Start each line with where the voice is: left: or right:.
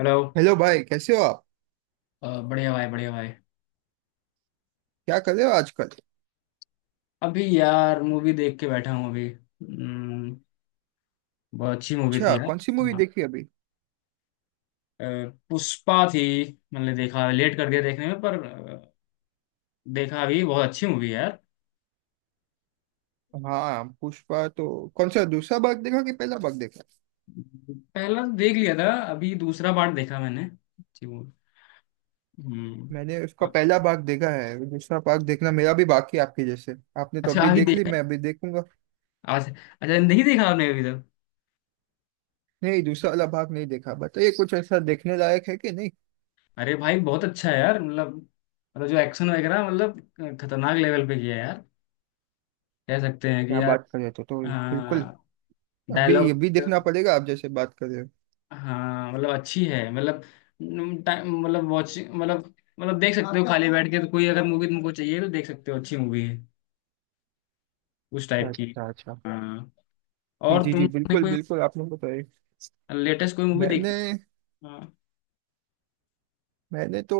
left: Hello.
right: Hello भाई। कैसे हो आप?
left: बढ़िया भाई, बढ़िया भाई।
right: क्या कर रहे हो आजकल?
left: अभी यार मूवी देख के बैठा हूँ अभी। बहुत अच्छी मूवी थी
right: अच्छा,
left: यार।
right: कौन सी मूवी
left: हाँ।
right: देखी अभी?
left: अ, पुष्पा थी। मैंने देखा, लेट कर दिया देखने में, पर देखा अभी। बहुत अच्छी मूवी है यार।
right: हाँ, पुष्पा तो। कौन सा दूसरा भाग देखा कि पहला भाग देखा?
left: पहला तो देख लिया था, अभी दूसरा पार्ट देखा मैंने। अच्छी मूवी। हम्म।
right: मैंने उसका पहला भाग देखा है, दूसरा भाग देखना मेरा भी बाकी है, आपके जैसे। आपने तो
left: अच्छा
right: अभी
left: अभी
right: देख ली,
left: देखा
right: मैं
left: है?
right: अभी देखूंगा।
left: आज अच्छा नहीं देखा आपने अभी तक?
right: नहीं, दूसरा वाला भाग नहीं देखा। बताइए, कुछ ऐसा देखने लायक है कि नहीं?
left: अरे भाई बहुत अच्छा है यार। मतलब, जो एक्शन वगैरह मतलब खतरनाक लेवल पे किया है यार, कह सकते हैं कि।
right: क्या बात कर रहे थे! तो बिल्कुल।
left: हाँ।
right: अभी
left: डायलॉग।
right: अभी देखना पड़ेगा, आप जैसे बात कर रहे हो।
left: हाँ मतलब अच्छी है मतलब, टाइम, मतलब वॉचिंग, मतलब देख सकते हो। आपका खाली बैठ के तो, कोई अगर मूवी तुमको चाहिए तो देख सकते हो, अच्छी मूवी है उस टाइप की।
right: अच्छा अच्छा,
left: हाँ।
right: जी
left: और
right: जी जी,
left: तुमने
right: बिल्कुल
left: कोई
right: बिल्कुल, आपने बताया।
left: लेटेस्ट कोई मूवी
right: मैंने
left: देखी? हाँ,
right: मैंने तो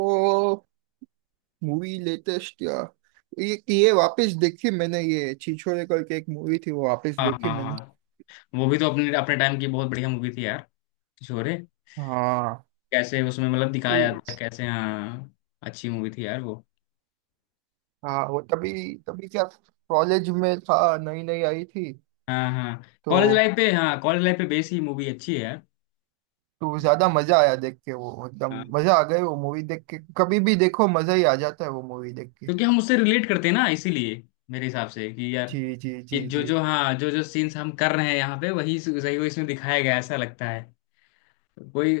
right: मूवी लेटेस्ट, या ये वापस देखी मैंने, ये छिछोरे करके एक मूवी थी, वो वापस
left: हाँ,
right: देखी
left: हाँ,
right: मैंने।
left: हाँ। वो भी तो अपने अपने टाइम की बहुत बढ़िया मूवी थी यार। छोरे।
right: हाँ
left: कैसे उसमें मतलब दिखाया
right: वो-
left: था, कैसे। हाँ। अच्छी मूवी थी यार वो।
right: हाँ, वो तभी, तभी क्या, कॉलेज में था, नई नई आई थी।
left: हाँ, हाँ,
right: तो
left: कॉलेज लाइफ पे, हाँ कॉलेज लाइफ पे बेस ही मूवी अच्छी है यार।
right: तो ज्यादा मजा आया देख के, वो एकदम
left: हाँ।
right: मजा आ गई वो मूवी देख के। कभी भी देखो मजा ही आ जाता है वो मूवी देख के।
left: क्योंकि हम उससे रिलेट करते हैं ना इसीलिए, मेरे हिसाब से कि यार,
right: जी जी
left: ये
right: जी
left: जो
right: जी
left: जो, हाँ, जो जो सीन्स हम कर रहे हैं यहाँ पे वही सही, वो इसमें दिखाया गया है, ऐसा लगता है। कोई,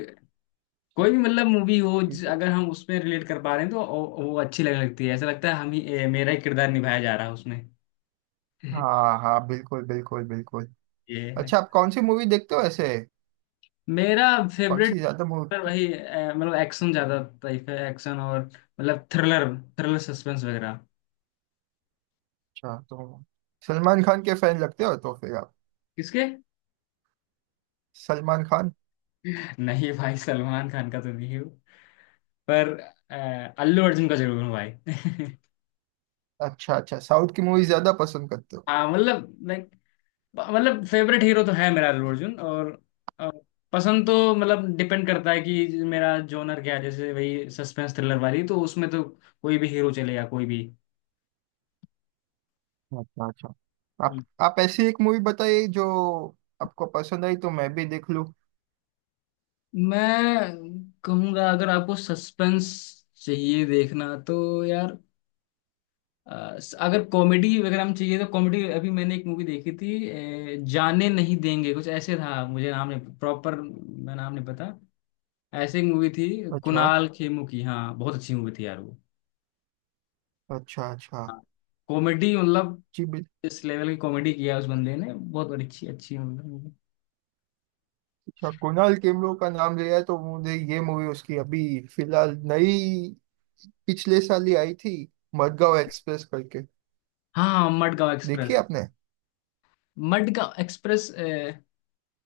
left: कोई भी मतलब मूवी हो,
right: जी,
left: अगर हम उसमें रिलेट कर पा रहे हैं तो वो अच्छी लगने लगती है, ऐसा लगता है हम ही, मेरा ही किरदार निभाया जा रहा है उसमें।
right: हाँ हाँ, बिल्कुल बिल्कुल बिल्कुल।
left: ये है।
right: अच्छा, आप कौन सी मूवी देखते हो ऐसे?
left: मेरा
right: कौन
left: फेवरेट,
right: सी ज्यादा मूवी?
left: वही मतलब एक्शन ज्यादा टाइप है, एक्शन और मतलब थ्रिलर, थ्रिलर सस्पेंस वगैरह।
right: अच्छा, तो सलमान खान के फैन लगते हो तो फिर आप?
left: किसके?
right: सलमान खान।
left: नहीं भाई, सलमान खान का तो नहीं है वो। पर अ, अल्लू अर्जुन का जरूर हूँ भाई।
right: अच्छा अच्छा, साउथ की मूवी ज्यादा पसंद करते हो?
left: हाँ मतलब लाइक, मतलब फेवरेट हीरो तो है मेरा अल्लू अर्जुन, और अ, पसंद तो मतलब डिपेंड करता है कि मेरा जोनर क्या है। जैसे वही सस्पेंस थ्रिलर वाली तो उसमें तो कोई भी हीरो चलेगा, कोई भी।
right: अच्छा अच्छा। आप
left: हम्म।
right: आप ऐसी एक मूवी बताइए जो आपको पसंद आई, तो मैं भी देख लूं।
left: मैं कहूंगा, अगर आपको सस्पेंस चाहिए देखना तो यार, अगर कॉमेडी वगैरह में चाहिए तो कॉमेडी, अभी मैंने एक मूवी देखी थी, जाने नहीं देंगे कुछ ऐसे था, मुझे नाम नहीं प्रॉपर, मैं नाम नहीं पता, ऐसी मूवी थी।
right: अच्छा
left: कुणाल खेमू की, हाँ बहुत अच्छी मूवी थी यार वो।
right: अच्छा अच्छा,
left: हाँ, कॉमेडी मतलब,
right: जी बिल्कुल।
left: इस लेवल की कॉमेडी किया उस बंदे ने, बहुत बड़ी अच्छी अच्छी मतलब मूवी।
right: अच्छा, कुणाल खेमरो का नाम लिया है तो मुझे ये मूवी उसकी अभी, फिलहाल नई, पिछले साल ही आई थी, मडगांव एक्सप्रेस करके।
left: हाँ, हाँ, मडगांव
right: देखी
left: एक्सप्रेस।
right: आपने?
left: मडगांव एक्सप्रेस, अ,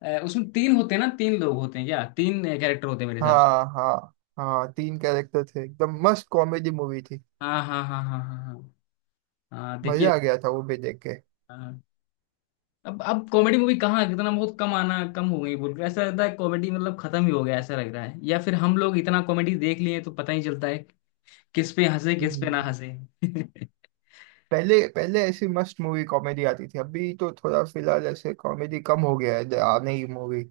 left: अ, उसमें तीन होते हैं ना, तीन लोग होते हैं क्या, तीन कैरेक्टर होते हैं मेरे हिसाब से।
right: हाँ हाँ हाँ, तीन कैरेक्टर थे, एकदम मस्त कॉमेडी मूवी थी।
left: हाँ, हाँ, हाँ, हाँ, हाँ, हाँ, हाँ, देखिए।
right: मजा आ गया था वो भी देख के।
left: हाँ। अब कॉमेडी मूवी कहाँ, कितना बहुत कम आना, कम हो गई, बोल के ऐसा लगता है कॉमेडी मतलब खत्म ही हो गया, ऐसा लग रहा है। या फिर हम लोग इतना कॉमेडी देख लिए तो पता ही चलता है किस पे हंसे, किस पे ना
right: हम्म।
left: हंसे।
right: पहले पहले ऐसी मस्त मूवी कॉमेडी आती थी, अभी तो थोड़ा फिलहाल ऐसे कॉमेडी कम हो गया है, आ नहीं मूवी।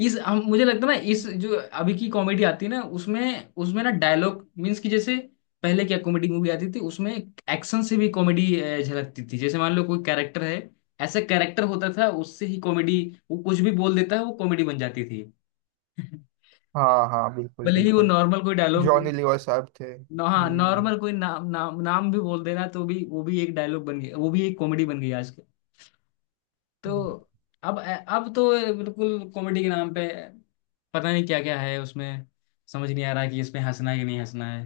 left: इस हम, मुझे लगता है ना, इस जो अभी की कॉमेडी आती है ना उसमें उसमें ना डायलॉग मीन्स कि, जैसे पहले क्या कॉमेडी मूवी आती थी, उसमें एक्शन से भी कॉमेडी झलकती थी। जैसे मान लो कोई कैरेक्टर है, ऐसा कैरेक्टर होता था उससे ही कॉमेडी, वो कुछ भी बोल देता है वो कॉमेडी बन जाती थी।
right: हाँ हाँ, बिल्कुल
left: भले ही वो
right: बिल्कुल।
left: नॉर्मल कोई डायलॉग।
right: जॉनी लीवर साहब थे।
left: हाँ,
right: हम्म।
left: नॉर्मल कोई नाम, नाम, नाम भी बोल देना तो भी वो भी एक डायलॉग बन गया, वो भी एक कॉमेडी बन गई आज तो। अब तो बिल्कुल कॉमेडी के नाम पे पता नहीं क्या क्या है उसमें, समझ नहीं आ रहा कि इसमें हंसना है कि नहीं हंसना है।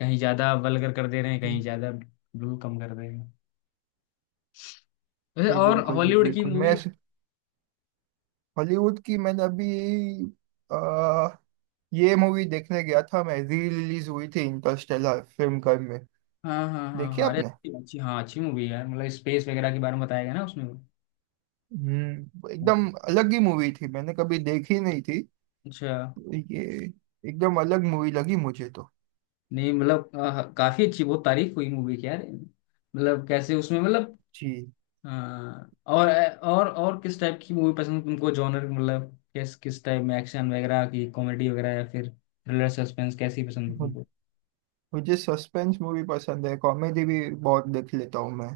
left: कहीं ज्यादा वल्गर कर दे रहे हैं,
right: जी
left: कहीं ज्यादा ब्लू कम कर दे रहे हैं। वैसे,
right: जी,
left: और
right: बिल्कुल जी
left: हॉलीवुड की
right: बिल्कुल। मैं
left: मूवी?
right: हॉलीवुड की, मैंने अभी आ, ये मूवी देखने गया था, मैं री रिलीज हुई थी, इंटरस्टेलर फिल्म घर में।
left: हाँ, हाँ, हाँ,
right: देखी
left: हाँ, अरे
right: आपने?
left: अच्छी, अच्छी, हाँ अच्छी मूवी है यार, मतलब स्पेस वगैरह के बारे में बताया गया ना उसमें, वो।
right: एकदम अलग ही मूवी थी, मैंने कभी देखी नहीं थी
left: अच्छा।
right: ये। एकदम अलग मूवी लगी मुझे तो।
left: नहीं मतलब काफी अच्छी, बहुत तारीफ हुई मूवी की यार, मतलब कैसे उसमें मतलब।
right: जी।
left: हाँ, और किस टाइप की मूवी पसंद तुमको, जॉनर मतलब? किस किस टाइप में, एक्शन वगैरह की, कॉमेडी वगैरह, या फिर थ्रिलर सस्पेंस, कैसी पसंद है तुमको?
right: मुझे सस्पेंस मूवी पसंद है, कॉमेडी भी बहुत देख लेता हूँ मैं।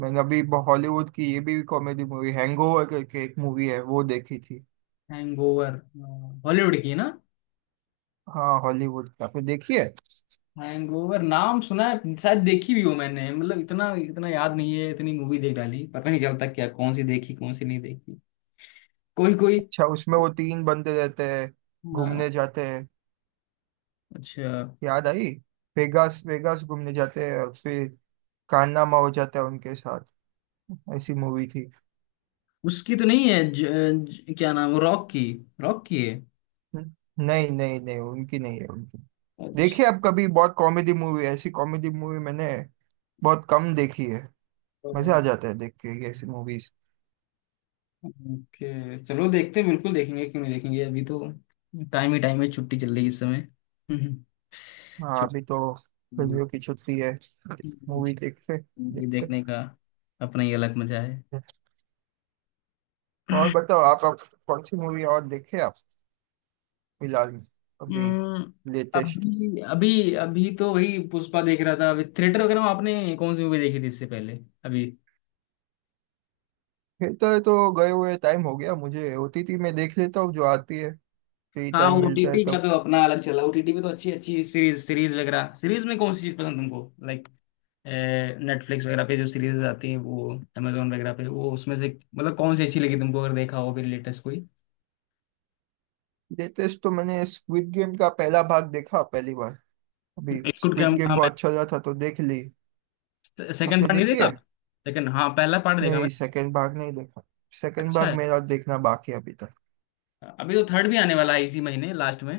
right: मैंने अभी हॉलीवुड की ये भी कॉमेडी मूवी, हैंगओवर करके एक मूवी है, वो देखी थी।
left: हैंगओवर? हॉलीवुड की है ना?
right: हाँ, हॉलीवुड की। आपने देखी है?
left: हैंगओवर नाम सुना है, शायद देखी भी हो मैंने, मतलब इतना इतना याद नहीं है, इतनी मूवी देख डाली पता नहीं चलता क्या, कौन सी देखी कौन सी नहीं देखी, कोई कोई।
right: अच्छा, उसमें वो तीन बंदे रहते हैं, घूमने
left: हाँ।
right: जाते हैं।
left: अच्छा,
right: याद आई, वेगास वेगास घूमने जाते हैं और फिर कारनामा हो जाता है उनके साथ। ऐसी मूवी थी।
left: उसकी तो नहीं है, ज, ज, क्या नाम, रॉक की? रॉक की है?
right: नहीं नहीं नहीं, उनकी नहीं है, उनकी।
left: अच्छा।
right: देखिए आप कभी, बहुत कॉमेडी मूवी, ऐसी कॉमेडी मूवी मैंने बहुत कम देखी है। मजे आ जाते हैं देख के ये ऐसी मूवीज।
left: ओके चलो देखते हैं, बिल्कुल देखेंगे, क्यों नहीं देखेंगे, अभी तो टाइम ही टाइम है, छुट्टी चल रही है इस समय। हम्म,
right: हाँ, अभी तो गर्मियों की
left: छुट्टी,
right: छुट्टी है। मूवी
left: छुट्टी।
right: देखते देखते।
left: देखने का अपना ही अलग मजा है।
right: और बताओ, आप कौन सी मूवी और देखे आप फिलहाल में? अभी,
left: हम्म,
right: लेटेस्ट।
left: अभी अभी अभी तो वही पुष्पा देख रहा था। अभी थिएटर वगैरह में आपने कौन सी मूवी देखी थी इससे पहले, अभी?
right: थिएटर तो गए हुए टाइम हो गया मुझे, ओटीटी में देख लेता हूँ जो आती है, फ्री
left: हाँ,
right: टाइम मिलता है
left: ओटीटी का
right: तब।
left: तो अपना अलग चला। ओटीटी पे तो अच्छी अच्छी सीरीज, सीरीज वगैरह। सीरीज में कौन सी चीज पसंद तुमको? लाइक नेटफ्लिक्स वगैरह पे जो सीरीज आती है वो, अमेजोन वगैरह पे वो, उसमें से मतलब कौन सी अच्छी लगी तुमको, अगर देखा हो फिर, लेटेस्ट कोई।
right: लेटेस्ट तो मैंने स्क्विड गेम का पहला भाग देखा, पहली बार। अभी
left: it could
right: Squid
left: come.
right: Game
left: हाँ,
right: बहुत चल रहा था तो देख ली।
left: मैं सेकंड
right: आपने
left: पार्ट नहीं
right: देखी
left: देखा।
right: है?
left: लेकिन हाँ, पहला पार्ट देखा
right: नहीं,
left: मैंने।
right: सेकंड भाग नहीं देखा। सेकंड
left: अच्छा
right: भाग
left: है।
right: मेरा देखना बाकी है अभी।
left: अभी तो थर्ड भी आने वाला है इसी महीने लास्ट में।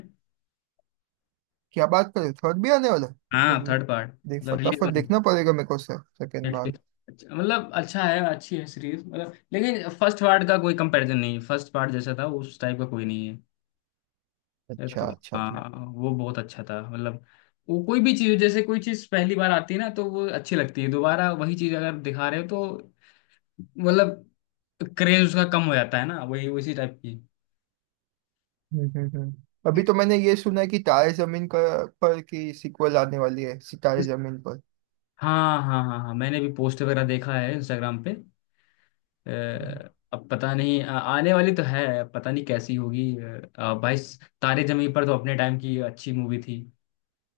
right: क्या बात कर रहे, थर्ड भी आने वाला है तो?
left: हाँ,
right: फिर
left: थर्ड पार्ट।
right: देख,
left: मतलब
right: फटाफट
left: रिलीज।
right: देखना पड़ेगा मेरे को, सर। सेकंड बार।
left: नेटफ्लिक्स। अच्छा, मतलब अच्छा है, अच्छी है सीरीज मतलब, लेकिन फर्स्ट पार्ट का कोई कंपैरिजन नहीं है। फर्स्ट पार्ट जैसा था उस टाइप का कोई नहीं है। ये
right: अच्छा
left: तो
right: अच्छा, जी।
left: हाँ, वो बहुत अच्छा था मतलब। वो कोई भी चीज, जैसे कोई चीज पहली बार आती है ना तो वो अच्छी लगती है, दोबारा वही चीज अगर दिखा रहे हो तो मतलब क्रेज उसका कम हो जाता है ना, वही उसी टाइप की।
right: हम्म हम्म हम्म। अभी तो मैंने ये सुना है कि तारे जमीन पर की सीक्वल आने वाली है, सितारे जमीन पर।
left: हाँ, हाँ, हाँ, हाँ, मैंने भी पोस्ट वगैरह देखा है इंस्टाग्राम पे। अ,
right: हम्म।
left: अब पता नहीं, आने वाली तो है, पता नहीं कैसी होगी, भाई। तारे जमीन पर तो अपने टाइम की अच्छी मूवी थी,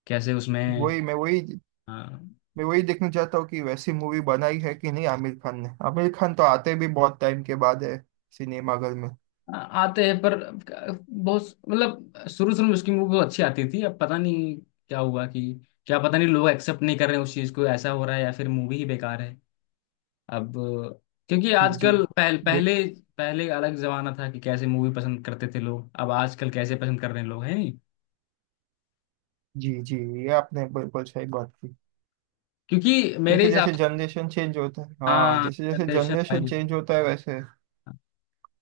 left: कैसे उसमें।
right: वही मैं वही
left: हाँ।
right: मैं वही देखना चाहता हूँ कि वैसी मूवी बनाई है कि नहीं, आमिर खान ने। आमिर खान तो आते भी बहुत टाइम के बाद है, सिनेमाघर में।
left: आते हैं पर, बहुत मतलब शुरू शुरू में उसकी मूवी बहुत अच्छी आती थी। अब पता नहीं क्या हुआ कि, क्या पता नहीं लोग एक्सेप्ट नहीं कर रहे हैं उस चीज को, ऐसा हो रहा है, या फिर मूवी ही बेकार है अब। क्योंकि
right: जी जी,
left: आजकल पहल,
right: देख,
left: पहले पहले अलग जमाना था कि कैसे मूवी पसंद करते थे लोग, अब आजकल कैसे पसंद कर रहे हैं लोग, है नहीं?
right: जी जी, ये आपने बिल्कुल सही बात की।
left: क्योंकि मेरे
right: जैसे
left: हिसाब
right: जैसे
left: से,
right: जनरेशन चेंज होता है, हाँ,
left: हाँ
right: जैसे जैसे
left: जनरेशन
right: जनरेशन
left: वाइज।
right: चेंज होता है, वैसे।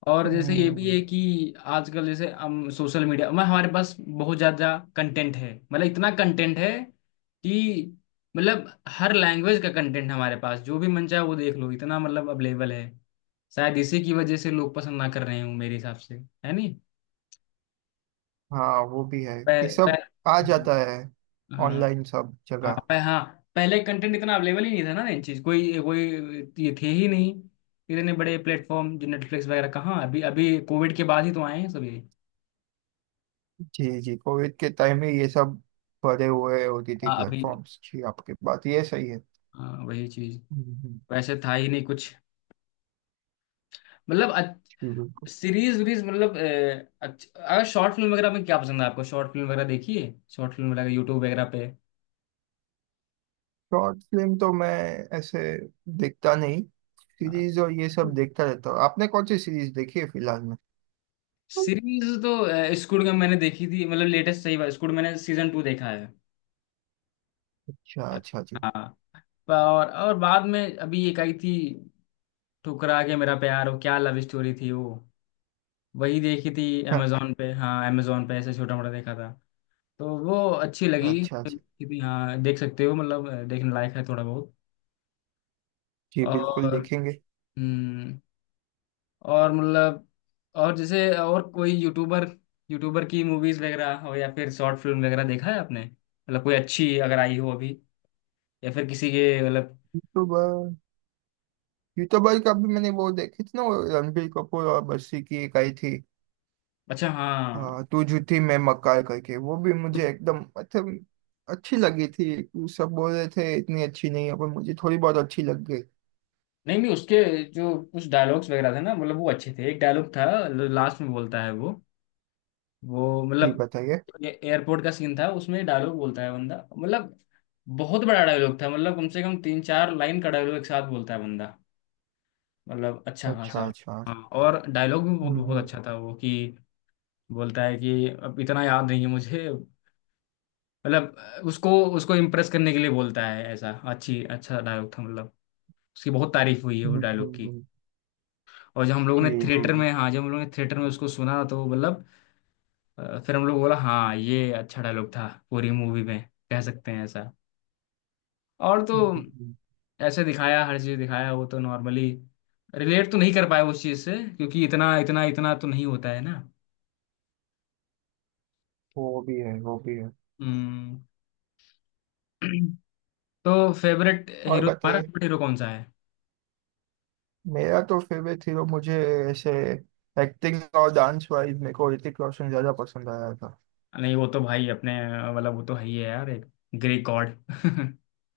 left: और जैसे ये भी
right: हम्म।
left: है कि आजकल जैसे हम सोशल मीडिया में, हमारे पास बहुत ज़्यादा कंटेंट है, मतलब इतना कंटेंट है कि मतलब हर लैंग्वेज का कंटेंट हमारे पास, जो भी मन चाहे वो देख लो, इतना मतलब अवेलेबल है। शायद इसी की वजह से लोग पसंद ना कर रहे हों, मेरे हिसाब से, है नहीं?
right: हाँ, वो भी है।
left: पह,
right: ये सब
left: पह,
right: आ जाता है
left: हाँ,
right: ऑनलाइन, सब
left: हाँ,
right: जगह।
left: हाँ, पहले कंटेंट इतना अवेलेबल ही नहीं था ना, इन चीज़ कोई, कोई ये थे ही नहीं। इतने बड़े प्लेटफॉर्म जो नेटफ्लिक्स वगैरह, कहाँ अभी अभी कोविड के बाद ही तो आए हैं सभी।
right: जी जी, कोविड के टाइम में ये सब बड़े हुए, होती थी
left: हाँ अभी,
right: प्लेटफॉर्म्स। जी, आपकी बात ये सही है।
left: हाँ वही चीज,
right: हम्म।
left: वैसे था ही नहीं कुछ, मतलब
right: जी बिल्कुल।
left: सीरीज वीरीज मतलब, अगर शॉर्ट फिल्म वगैरह में क्या पसंद है आपको? शॉर्ट फिल्म वगैरह देखी है, शॉर्ट फिल्म वगैरह यूट्यूब वगैरह पे?
right: शॉर्ट फिल्म तो मैं ऐसे देखता नहीं,
left: हाँ।
right: सीरीज और ये सब देखता रहता हूँ। आपने कौन सी सीरीज देखी है फिलहाल में?
left: सीरीज तो स्कूल में मैंने देखी थी, मतलब लेटेस्ट सही बात, स्कूल मैंने सीजन 2 देखा है।
right: अच्छा अच्छा, जी,
left: हाँ। और बाद में अभी एक आई थी, ठुकरा के मेरा प्यार, वो क्या लव स्टोरी थी वो, वही देखी थी।
right: हाँ।
left: अमेजोन पे, हाँ अमेजोन पे ऐसे छोटा मोटा देखा था। तो वो अच्छी लगी
right: अच्छा अच्छा,
left: कि, भी हाँ देख सकते हो मतलब, देखने लायक है थोड़ा बहुत।
right: जी बिल्कुल,
left: और,
right: देखेंगे।
left: हम्म, और मतलब, और जैसे और कोई यूट्यूबर, यूट्यूबर की मूवीज वगैरह हो, या फिर शॉर्ट फिल्म वगैरह देखा है आपने, मतलब कोई अच्छी अगर आई हो अभी, या फिर किसी के मतलब।
right: यूट्यूबर यूट्यूबर का भी मैंने वो देखी थी ना, वो रणबीर कपूर और बस्सी की एक आई थी।
left: अच्छा। हाँ
right: हाँ, तू झूठी मैं मक्कार करके, वो भी मुझे
left: कुछ।
right: एकदम, मतलब अच्छी लगी थी। तू, सब बोल रहे थे इतनी अच्छी नहीं है, पर मुझे थोड़ी बहुत अच्छी लग गई।
left: नहीं, नहीं, उसके जो कुछ डायलॉग्स वगैरह थे ना, मतलब वो अच्छे थे। एक डायलॉग था, लास्ट में बोलता है वो
right: जी,
left: मतलब।
right: बताइए।
left: ये एयरपोर्ट का सीन था, उसमें डायलॉग बोलता है बंदा मतलब। बहुत बड़ा डायलॉग था मतलब, कम से कम तीन चार लाइन का डायलॉग एक साथ बोलता है बंदा, मतलब अच्छा
right: अच्छा
left: खासा।
right: अच्छा।
left: हाँ। और डायलॉग भी बहुत
right: हम्म
left: बहुत
right: हम्म
left: अच्छा था वो, कि बोलता है कि, अब इतना याद नहीं है मुझे मतलब, उसको उसको इम्प्रेस करने के लिए बोलता है ऐसा, अच्छी अच्छा डायलॉग था मतलब। उसकी बहुत तारीफ हुई है वो डायलॉग की।
right: हम्म।
left: और जब हम लोगों
right: जी
left: ने
right: जी जी।
left: थिएटर में, हाँ जब हम लोगों ने थिएटर में उसको सुना तो मतलब, फिर हम लोग बोला हाँ, ये अच्छा डायलॉग था पूरी मूवी में, कह सकते हैं ऐसा। और तो
right: हम्म, हम्म।
left: ऐसे दिखाया हर चीज दिखाया वो तो नॉर्मली। रिलेट तो नहीं कर पाए उस चीज से, क्योंकि इतना इतना इतना तो नहीं होता है ना।
right: वो भी है, वो भी है।
left: हम्म। तो फेवरेट
right: और
left: हीरो तुम्हारा
right: बताइए।
left: फेवरेट हीरो कौन सा है?
right: मेरा तो फेवरेट हीरो, मुझे ऐसे एक्टिंग और डांस वाइज मेरे को ऋतिक रोशन ज्यादा पसंद आया था।
left: नहीं वो तो भाई अपने मतलब, वो तो है ही है यार, एक ग्रीक गॉड।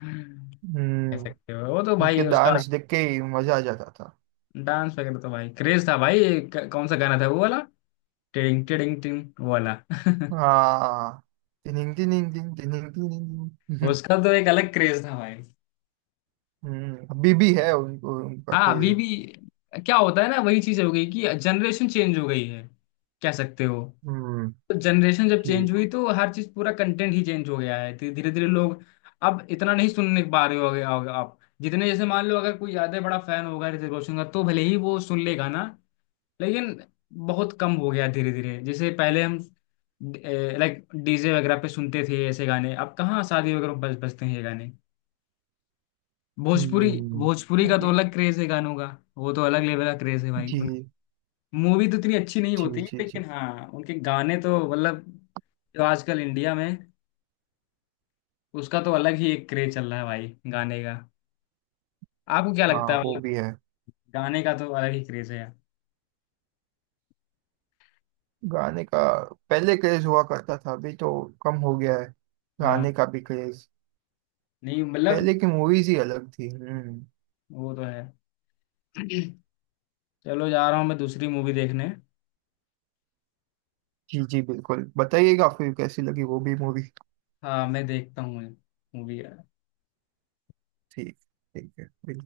left: कह
right: हम्म।
left: सकते हो, वो तो
right: उनके
left: भाई उसका।
right: डांस देख के ही मजा आ जाता था।
left: डांस वगैरह तो भाई क्रेज था भाई। कौन सा गाना था वो वाला, टिडिंग टिडिंग टिंग वो वाला।
right: हाँ, टिनिंग टिनिंग टिनिंग टिनिंग टिनिंग।
left: उसका तो एक अलग क्रेज था भाई।
right: अभी भी है उनको उनका
left: हाँ अभी
right: क्रेज।
left: भी। क्या होता है ना, वही चीज हो गई कि जनरेशन चेंज हो गई है, कह सकते हो।
right: हम्म।
left: तो जनरेशन जब
right: जी।
left: चेंज हुई तो हर चीज, पूरा कंटेंट ही चेंज हो गया है धीरे धीरे धीरे लोग। अब इतना नहीं सुनने पा रहे होगे होगे आप। जितने, जैसे मान लो अगर कोई ज्यादा बड़ा फैन होगा ऋतिक रोशन का तो भले ही वो सुन लेगा ना, लेकिन बहुत कम हो गया धीरे धीरे। जैसे पहले हम लाइक डीजे वगैरह पे सुनते थे ऐसे गाने, अब कहाँ शादी वगैरह में बज बजते हैं ये गाने? भोजपुरी,
right: हम्म।
left: भोजपुरी का तो
right: अभी।
left: अलग क्रेज है गानों का। वो तो अलग लेवल का क्रेज है भाई।
right: जी
left: मूवी तो इतनी अच्छी नहीं
right: जी
left: होती है,
right: जी जी।
left: लेकिन हाँ उनके गाने तो मतलब, जो आजकल इंडिया में, उसका तो अलग ही एक क्रेज चल रहा है भाई गाने का। आपको क्या
right: हाँ,
left: लगता है
right: वो
left: मतलब?
right: भी है।
left: गाने का तो अलग ही क्रेज है यार।
right: गाने का पहले क्रेज हुआ करता था, अभी तो कम हो गया है गाने
left: हाँ,
right: का भी क्रेज।
left: नहीं मतलब,
right: पहले की मूवीज ही अलग थी। हम्म।
left: वो तो है। चलो जा रहा हूँ मैं दूसरी मूवी देखने।
right: जी जी बिल्कुल, बताइएगा फिर कैसी लगी वो भी मूवी।
left: हाँ मैं देखता हूँ मूवी।
right: ठीक, ठीक है, बिल्कुल।